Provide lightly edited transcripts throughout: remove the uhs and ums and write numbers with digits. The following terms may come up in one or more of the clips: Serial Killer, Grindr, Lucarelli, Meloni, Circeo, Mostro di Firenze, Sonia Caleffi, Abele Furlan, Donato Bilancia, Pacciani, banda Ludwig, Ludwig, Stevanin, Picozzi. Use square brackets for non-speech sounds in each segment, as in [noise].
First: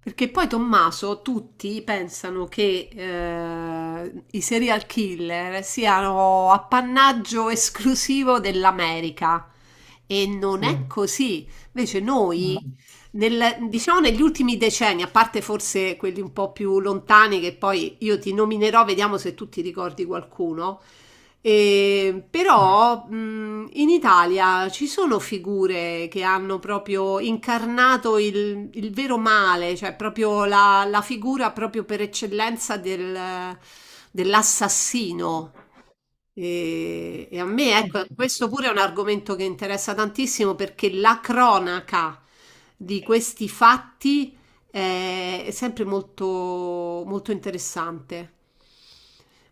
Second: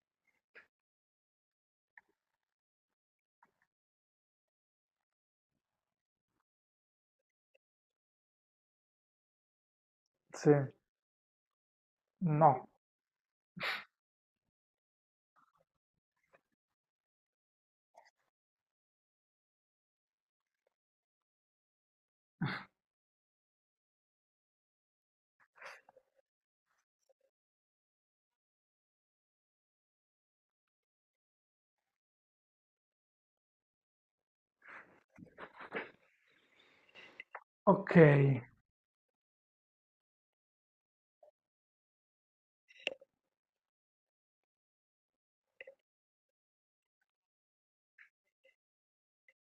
Perché poi Tommaso, tutti pensano che i serial killer siano appannaggio esclusivo dell'America. E Sì, non è così. Invece noi, no. no, Diciamo negli ultimi decenni, a parte forse quelli un po' più lontani, che poi io ti nominerò, vediamo se tu ti ricordi qualcuno, e- però in Italia ci sono figure che hanno proprio incarnato il vero male, cioè proprio la figura proprio per eccellenza dell'assassino. E a me, ok, ecco, questo pure è un argomento che interessa tantissimo perché la cronaca di questi fatti è sempre molto, molto interessante.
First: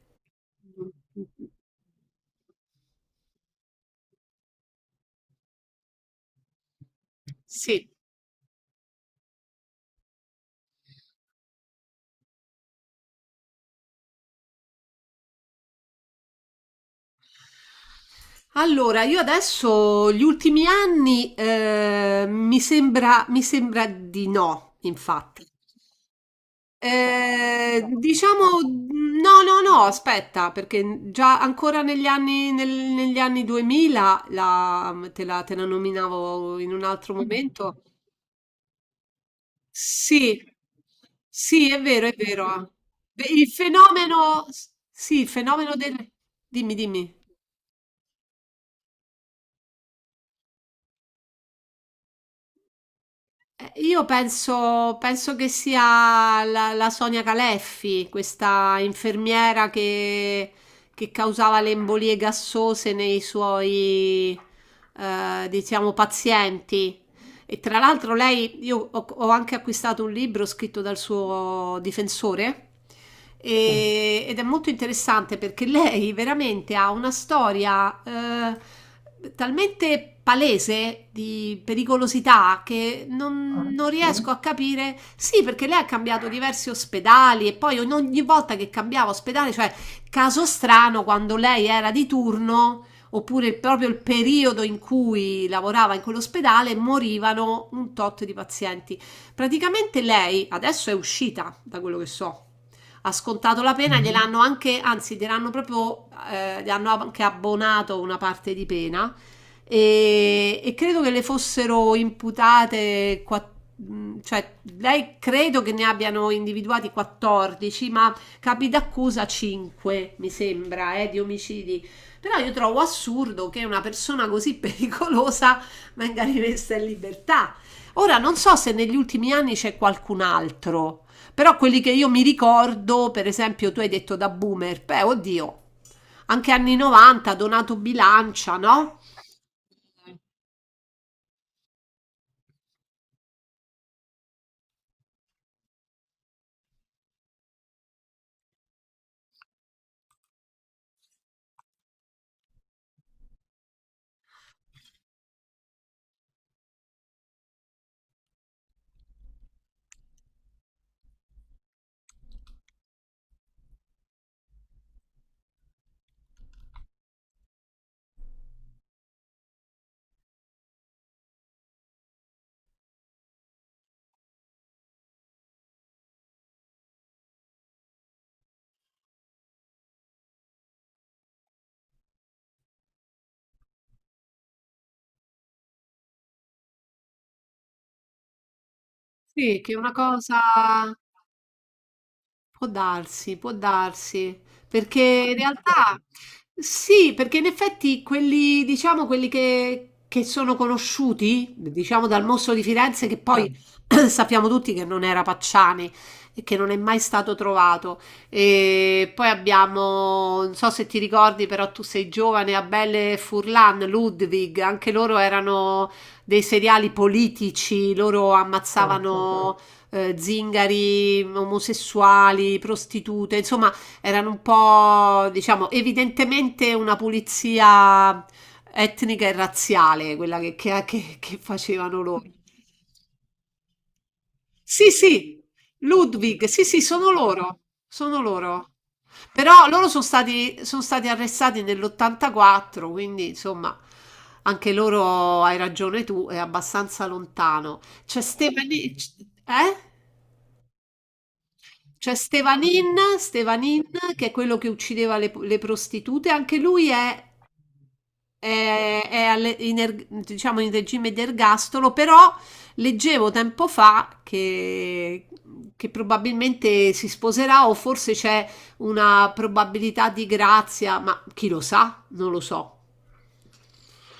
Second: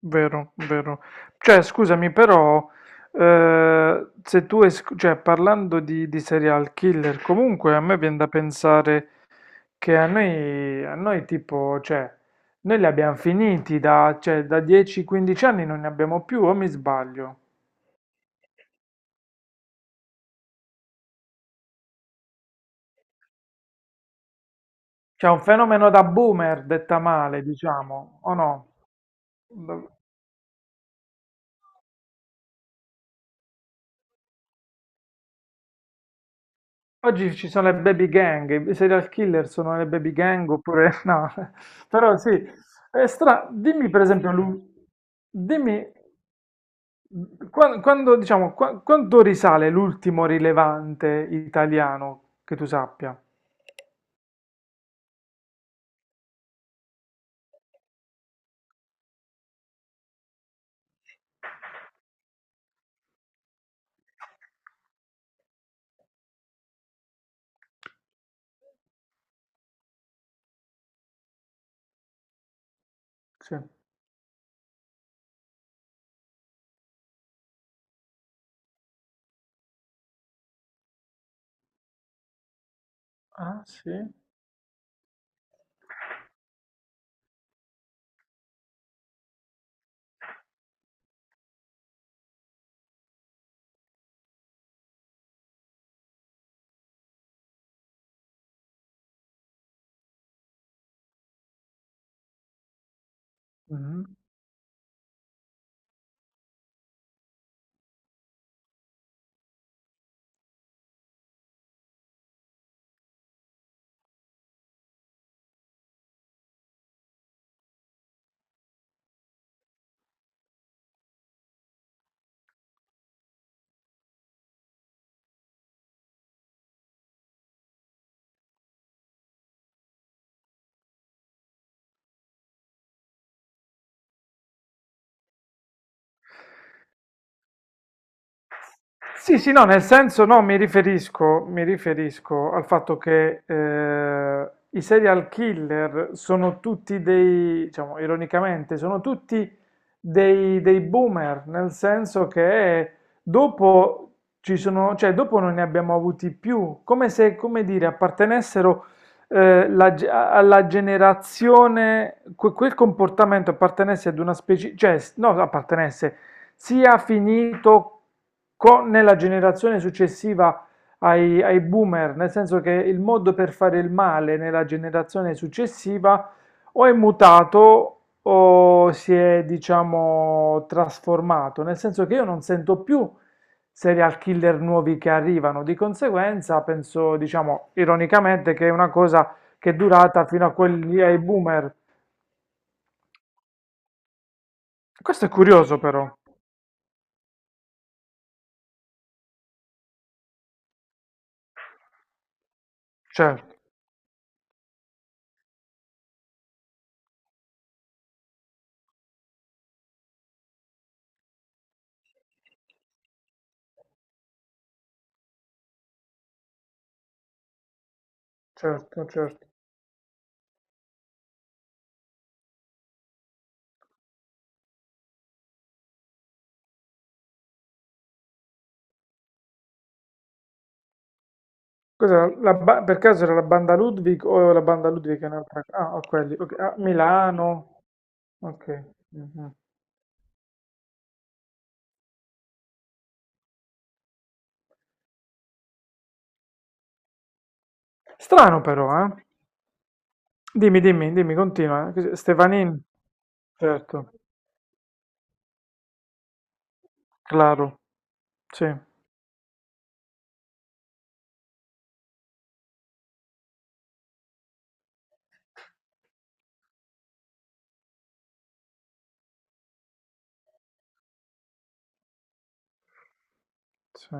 vero, vero. Cioè, scusami, però, se tu, cioè, parlando di serial killer, comunque a Sì. me viene da pensare che a noi tipo, cioè, noi li abbiamo finiti da, cioè, da 10-15 anni non ne abbiamo più, o mi sbaglio? Allora, io adesso gli ultimi anni mi sembra di no, C'è un infatti. fenomeno da boomer, detta male, diciamo, o Diciamo no, no, no, no? aspetta, perché già ancora negli anni 2000 te la nominavo in un altro Oggi ci sono le momento. baby gang, i serial killer sono le baby Sì, gang oppure [laughs] no, sì, è vero, è però sì, vero. Beh, il dimmi per esempio, fenomeno, sì, il fenomeno dimmi del... Dimmi, dimmi. Quando, diciamo, quanto risale l'ultimo rilevante italiano che tu sappia? Io penso, penso che sia la Sonia Caleffi, questa infermiera che causava le embolie gassose nei suoi, diciamo, pazienti. E tra l'altro lei, ho anche acquistato un libro scritto dal suo difensore Sì. Ed è molto interessante perché lei veramente ha una storia talmente palese di pericolosità che Ah non, non sì? riesco a capire. Sì, perché lei ha cambiato diversi ospedali e poi ogni volta che cambiava ospedale, cioè caso strano quando lei era di turno oppure proprio il periodo in cui lavorava in quell'ospedale, morivano un tot di pazienti. Praticamente lei adesso è uscita, da quello che so, ha scontato la pena, Mhm. gliel'hanno anche, anzi, gliel'hanno proprio, gli hanno anche abbonato una parte di pena e credo che le fossero imputate, cioè lei credo che ne abbiano individuati 14, ma capi d'accusa 5, mi sembra, di omicidi, però io trovo assurdo che una persona così [laughs] pericolosa venga rimessa in libertà. Ora non so se negli ultimi anni c'è qualcun altro, però quelli che io mi ricordo, per esempio, tu hai detto da boomer, beh, oddio, anche anni 90, Donato Bilancia, no? Sì, sì, no, nel senso no, mi riferisco al fatto che i serial killer sono tutti dei, diciamo, ironicamente, sono tutti dei boomer, nel senso che dopo ci sono, cioè dopo non ne abbiamo avuti più, come se, come dire, appartenessero alla generazione, quel comportamento appartenesse ad una specie, cioè, no, appartenesse sia finito Co nella generazione successiva ai boomer, nel senso che il modo per fare il male nella generazione successiva o è mutato o si è, diciamo, trasformato, nel senso che io non sento più serial killer nuovi che arrivano, di conseguenza penso, diciamo, ironicamente che è una cosa Sì, che che è è una durata cosa. fino a quelli ai boomer. Può darsi, perché Questo è in curioso realtà però. sì, perché in effetti quelli, diciamo, quelli che sono conosciuti, diciamo dal mostro di Firenze, che poi Certo, [clears throat] sappiamo tutti che non era Pacciani e che non è mai stato trovato. E poi abbiamo, non so se ti ricordi, però tu sei giovane, Abele Furlan, Ludwig, anche loro erano dei seriali politici, loro certo, certo. ammazzavano zingari, omosessuali, prostitute, insomma, erano un po', diciamo, evidentemente una pulizia etnica e razziale, quella che facevano loro. Cos'era per caso era la banda Ludwig o la banda Sì, Ludwig è sì, un'altra? Ah, ho quelli. Ludwig, Ok. sì, Ah, sì, sono Milano. loro, sono loro. Ok. Però Mhm. Sono stati arrestati nell'84, quindi insomma, anche loro, hai ragione tu, è abbastanza lontano. C'è Strano però, Stephanie, eh? eh? Dimmi, dimmi, dimmi, continua. Eh. C'è Stefanin, Stevanin, certo, che è quello che uccideva le prostitute, anche lui claro, sì, è alle- in erg- diciamo in regime di ergastolo, però leggevo tempo fa che probabilmente si sposerà o forse c'è una probabilità di grazia, ma chi lo sa? Non lo so. sì.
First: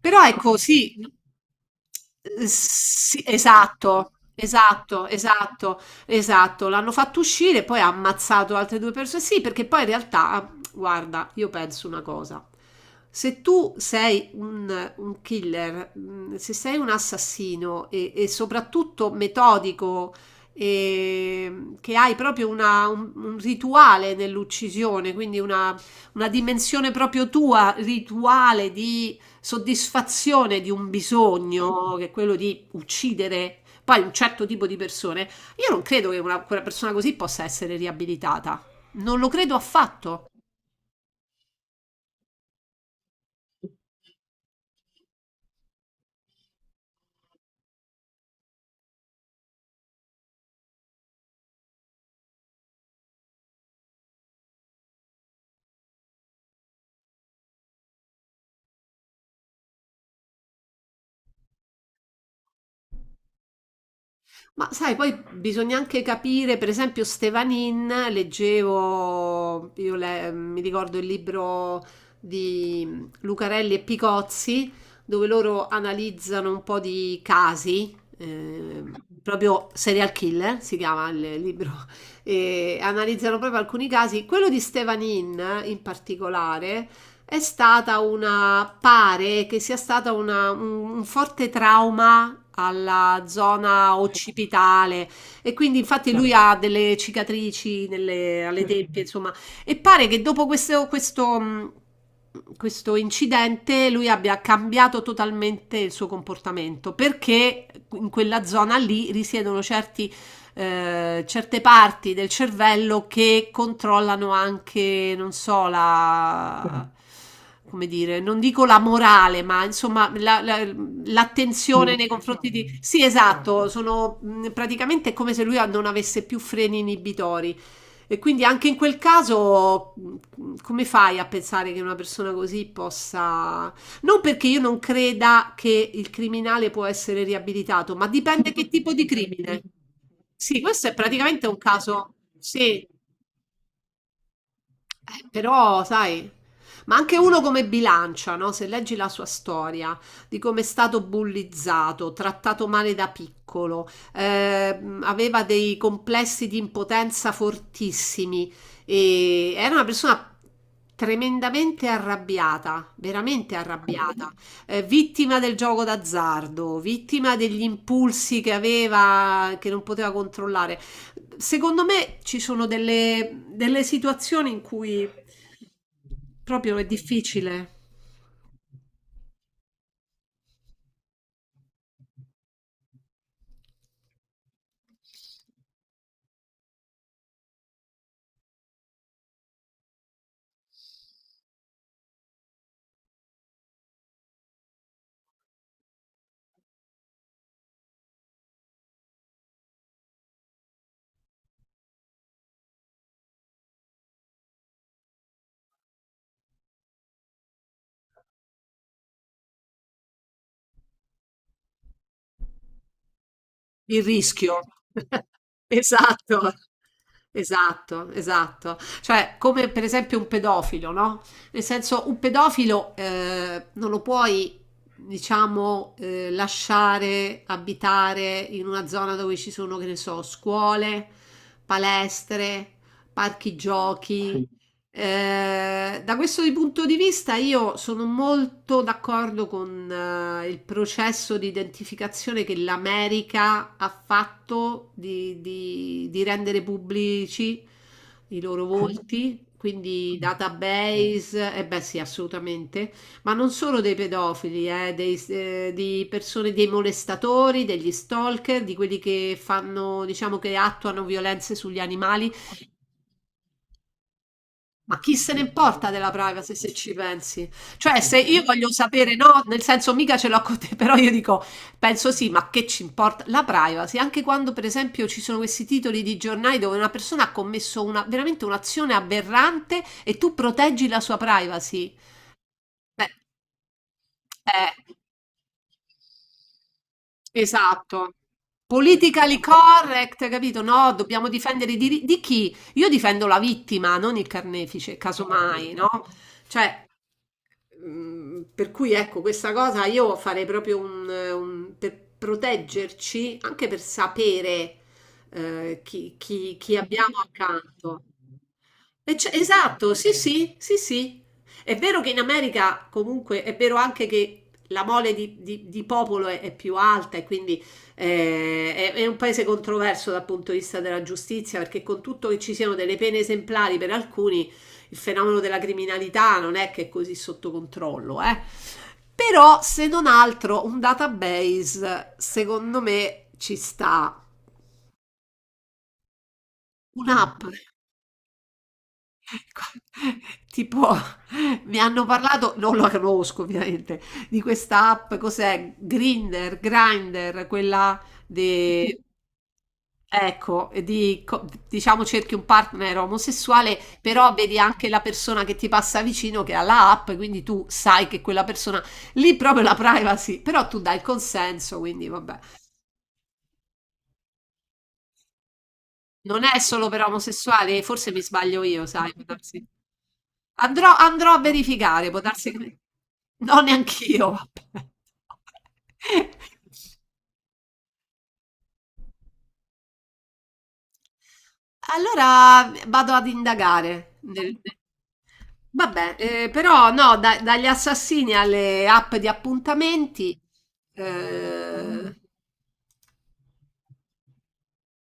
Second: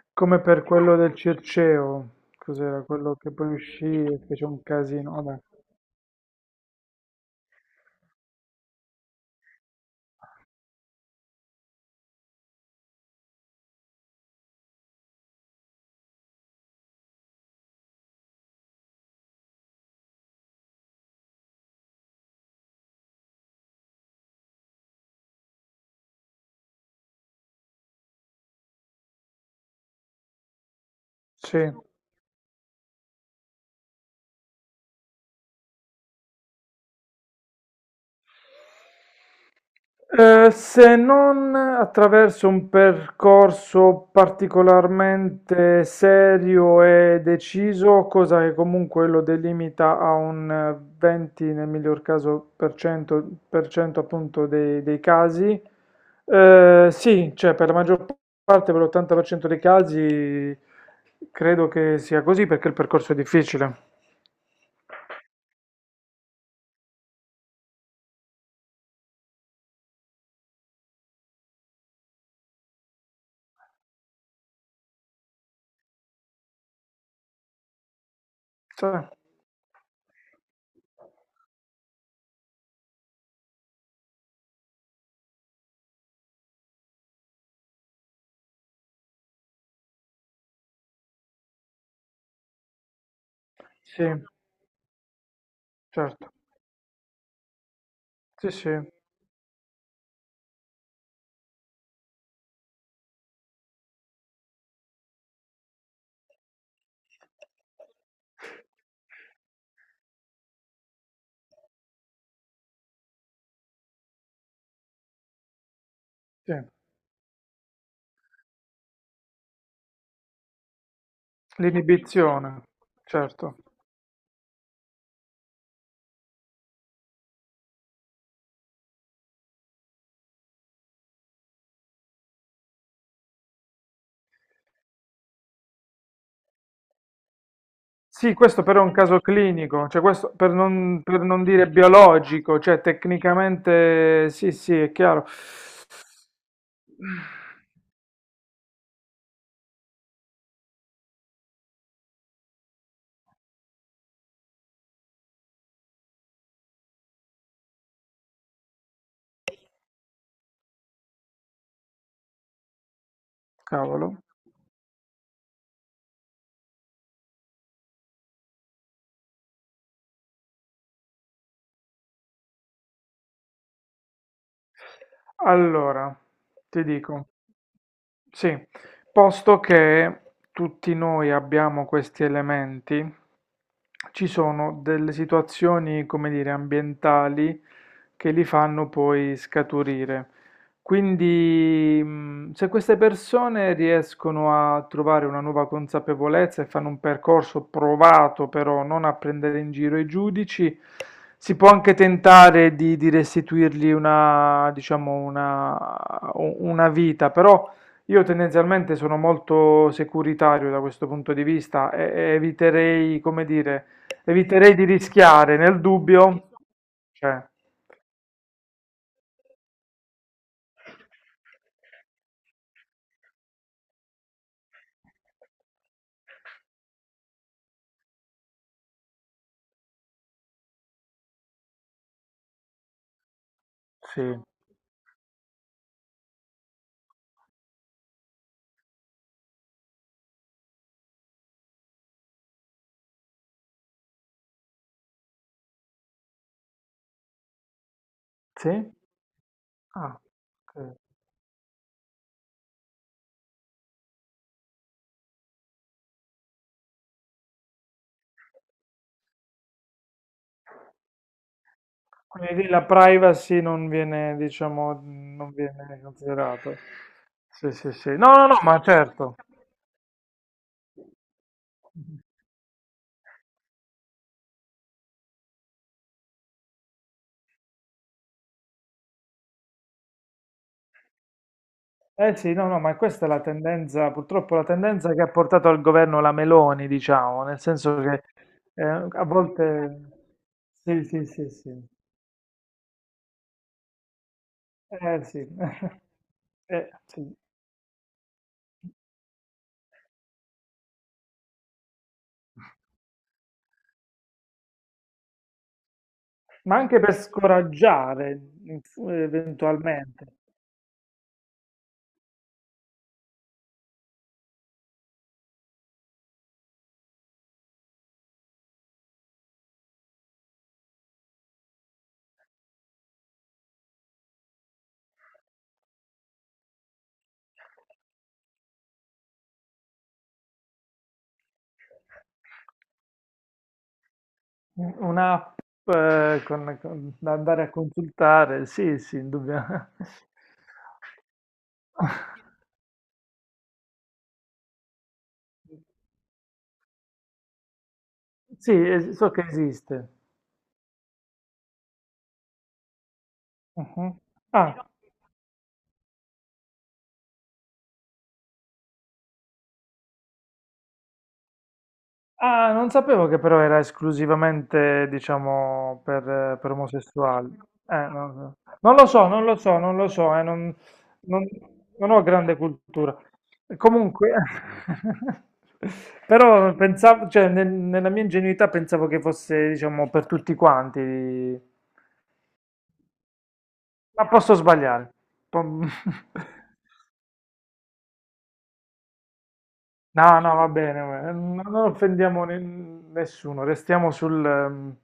Però Come ecco, per sì, quello del Circeo, cos'era quello sì, che poi uscì e fece un casino? Vabbè. Esatto. L'hanno fatto uscire, poi ha ammazzato altre due persone. Sì, perché poi in realtà, guarda, io penso una cosa. Se tu sei un killer, se sei un assassino e soprattutto metodico, che hai proprio un rituale nell'uccisione, quindi una dimensione proprio tua, rituale di soddisfazione di un Sì. bisogno, che è quello di uccidere poi un certo tipo di persone, io non credo che quella persona così possa essere riabilitata. Non lo credo affatto. Se non attraverso un percorso particolarmente serio e deciso, cosa che comunque lo delimita a un 20, nel miglior caso, per cento appunto dei casi, sì, cioè per la maggior parte, per l'80% dei casi, credo che sia così perché il percorso è difficile. Ma sai, poi bisogna anche capire, per esempio, Stevanin, leggevo, mi ricordo il libro di Lucarelli e Picozzi, dove loro analizzano un po' di casi, Cioè, proprio Serial Killer si chiama il libro, [laughs] e analizzano proprio alcuni casi. Quello di Stevanin, in particolare, è stata pare che sia stata un forte trauma alla zona sì, occipitale e quindi infatti lui certo, ha delle cicatrici sì, alle sì. tempie, insomma, e pare che dopo questo incidente lui abbia cambiato totalmente il suo comportamento perché in quella zona lì risiedono certi certe parti del cervello che controllano anche, non so, Sì, la... come dire, non dico la morale, ma insomma l'attenzione nei confronti l'inibizione, di... Sì, certo. esatto, sono praticamente è come se lui non avesse più freni inibitori. E quindi anche in quel caso, come fai a pensare che una persona così possa... Non perché io non creda che il criminale può essere riabilitato, ma Sì, dipende questo che però è tipo un di caso crimine. clinico, cioè questo Sì, questo è per non praticamente un dire caso, biologico, sì, cioè tecnicamente sì, sì, è chiaro. però sai, ma anche uno come Bilancia, no? Se leggi la sua storia di come è stato bullizzato, trattato male da piccolo, aveva dei complessi di impotenza fortissimi e era una persona tremendamente arrabbiata, veramente Cavolo. arrabbiata, vittima del gioco d'azzardo, vittima degli impulsi che aveva, che non poteva controllare. Secondo me ci sono delle situazioni in cui Allora, proprio ti è dico, difficile. sì, posto che tutti noi abbiamo questi elementi, ci sono delle situazioni, come dire, ambientali che li fanno poi scaturire. Quindi, se queste persone riescono a trovare una nuova consapevolezza e fanno un percorso provato, però non a prendere in giro i giudici, si può anche tentare di restituirgli una, diciamo, una vita, però io tendenzialmente sono molto securitario da questo punto di vista e eviterei, come dire, Il rischio. eviterei di [laughs] rischiare nel dubbio, Esatto. cioè. Esatto, esatto. Cioè, come per esempio un pedofilo, no? Nel senso, un pedofilo non lo puoi, diciamo, lasciare abitare in una zona dove ci sono, che ne so, scuole, palestre, parchi Sì, giochi, da questo di punto di vista io sono molto d'accordo con il processo di identificazione che l'America ha fatto di rendere pubblici i loro sì? volti, quindi Ah, ok. database, e beh sì, assolutamente, ma non solo dei pedofili, di persone, dei molestatori, degli stalker, di quelli che fanno, diciamo che attuano violenze sugli animali. Quindi lì la privacy non viene, Ma diciamo, chi se ne non importa viene della privacy se considerata. ci pensi? Sì, sì, Cioè, sì. se No, io no, no, voglio ma sapere, certo. no, nel senso mica ce l'ho con te, [laughs] però io dico, penso sì, ma che ci importa la privacy? Anche quando, per esempio, ci sono questi titoli di giornali dove una persona ha commesso veramente un'azione aberrante e tu proteggi la sua privacy. Eh sì, no, no, ma Beh, questa è la tendenza, purtroppo la eh, tendenza che ha portato al governo la Meloni, diciamo, nel senso Esatto. che a Politically volte. correct, capito? No, Sì, sì, dobbiamo sì, difendere i sì. diritti di chi? Io difendo la vittima, non il carnefice, Eh sì. casomai, no? [laughs] Cioè, sì. Per cui ecco, questa cosa io farei proprio per proteggerci, anche per sapere Ma chi anche per abbiamo accanto. scoraggiare E esatto, sì, eventualmente. sì, sì, sì. È vero che in America comunque è vero anche che la mole di popolo è più alta e quindi è un paese controverso dal punto di vista della giustizia perché con tutto che ci siano delle pene esemplari per alcuni, il fenomeno della criminalità non è che è così sotto controllo, eh. Però se non altro un database secondo me ci sta. Un'app da Un'app. andare a consultare, sì, sì, [laughs] Qua indubbiamente. tipo mi hanno [laughs] parlato, non la conosco ovviamente, di questa app, cos'è? Grindr, Grindr, quella Sì, de... so che esiste. Ecco, e di, diciamo cerchi un partner omosessuale, Mhm. però vedi Ah. anche la persona che ti passa vicino che ha la app, quindi tu sai che quella persona lì proprio la privacy, però tu dai il consenso, quindi vabbè. Ah, non sapevo che però era esclusivamente, diciamo, Non è per solo per omosessuali. omosessuali, forse mi non lo so. sbaglio io, Non lo sai, può so, non lo darsi. so, non lo so, Andrò a non- verificare, non può ho darsi grande che me cultura. no, neanch'io, Comunque, vabbè. [laughs] però pensavo, cioè, nella mia ingenuità pensavo che fosse, diciamo, per tutti quanti. Allora vado ad indagare Ma posso nel ne sbagliare. Po- [laughs] vabbè, però no, da dagli assassini alle app di appuntamenti, No, no, va bene, non ehm, offendiamo nessuno, restiamo sul, ehm,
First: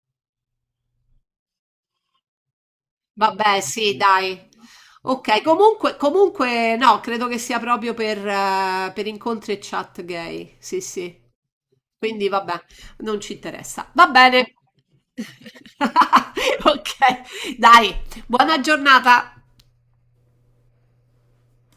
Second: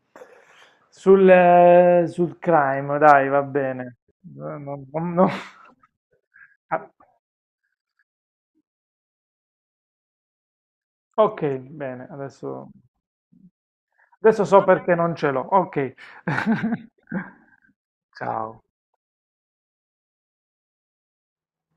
sul, eh, sul crime, dai, va vabbè sì bene. Eh, dai. non- non- non- Ok, comunque, [laughs] comunque Ah, no, credo che sia proprio per incontri e chat gay. Sì, sì. ok, bene, Quindi vabbè, adesso. non ci interessa. Va Adesso bene. so perché non ce l'ho. Ok. [laughs] [laughs] Ok, dai, buona Ciao. giornata.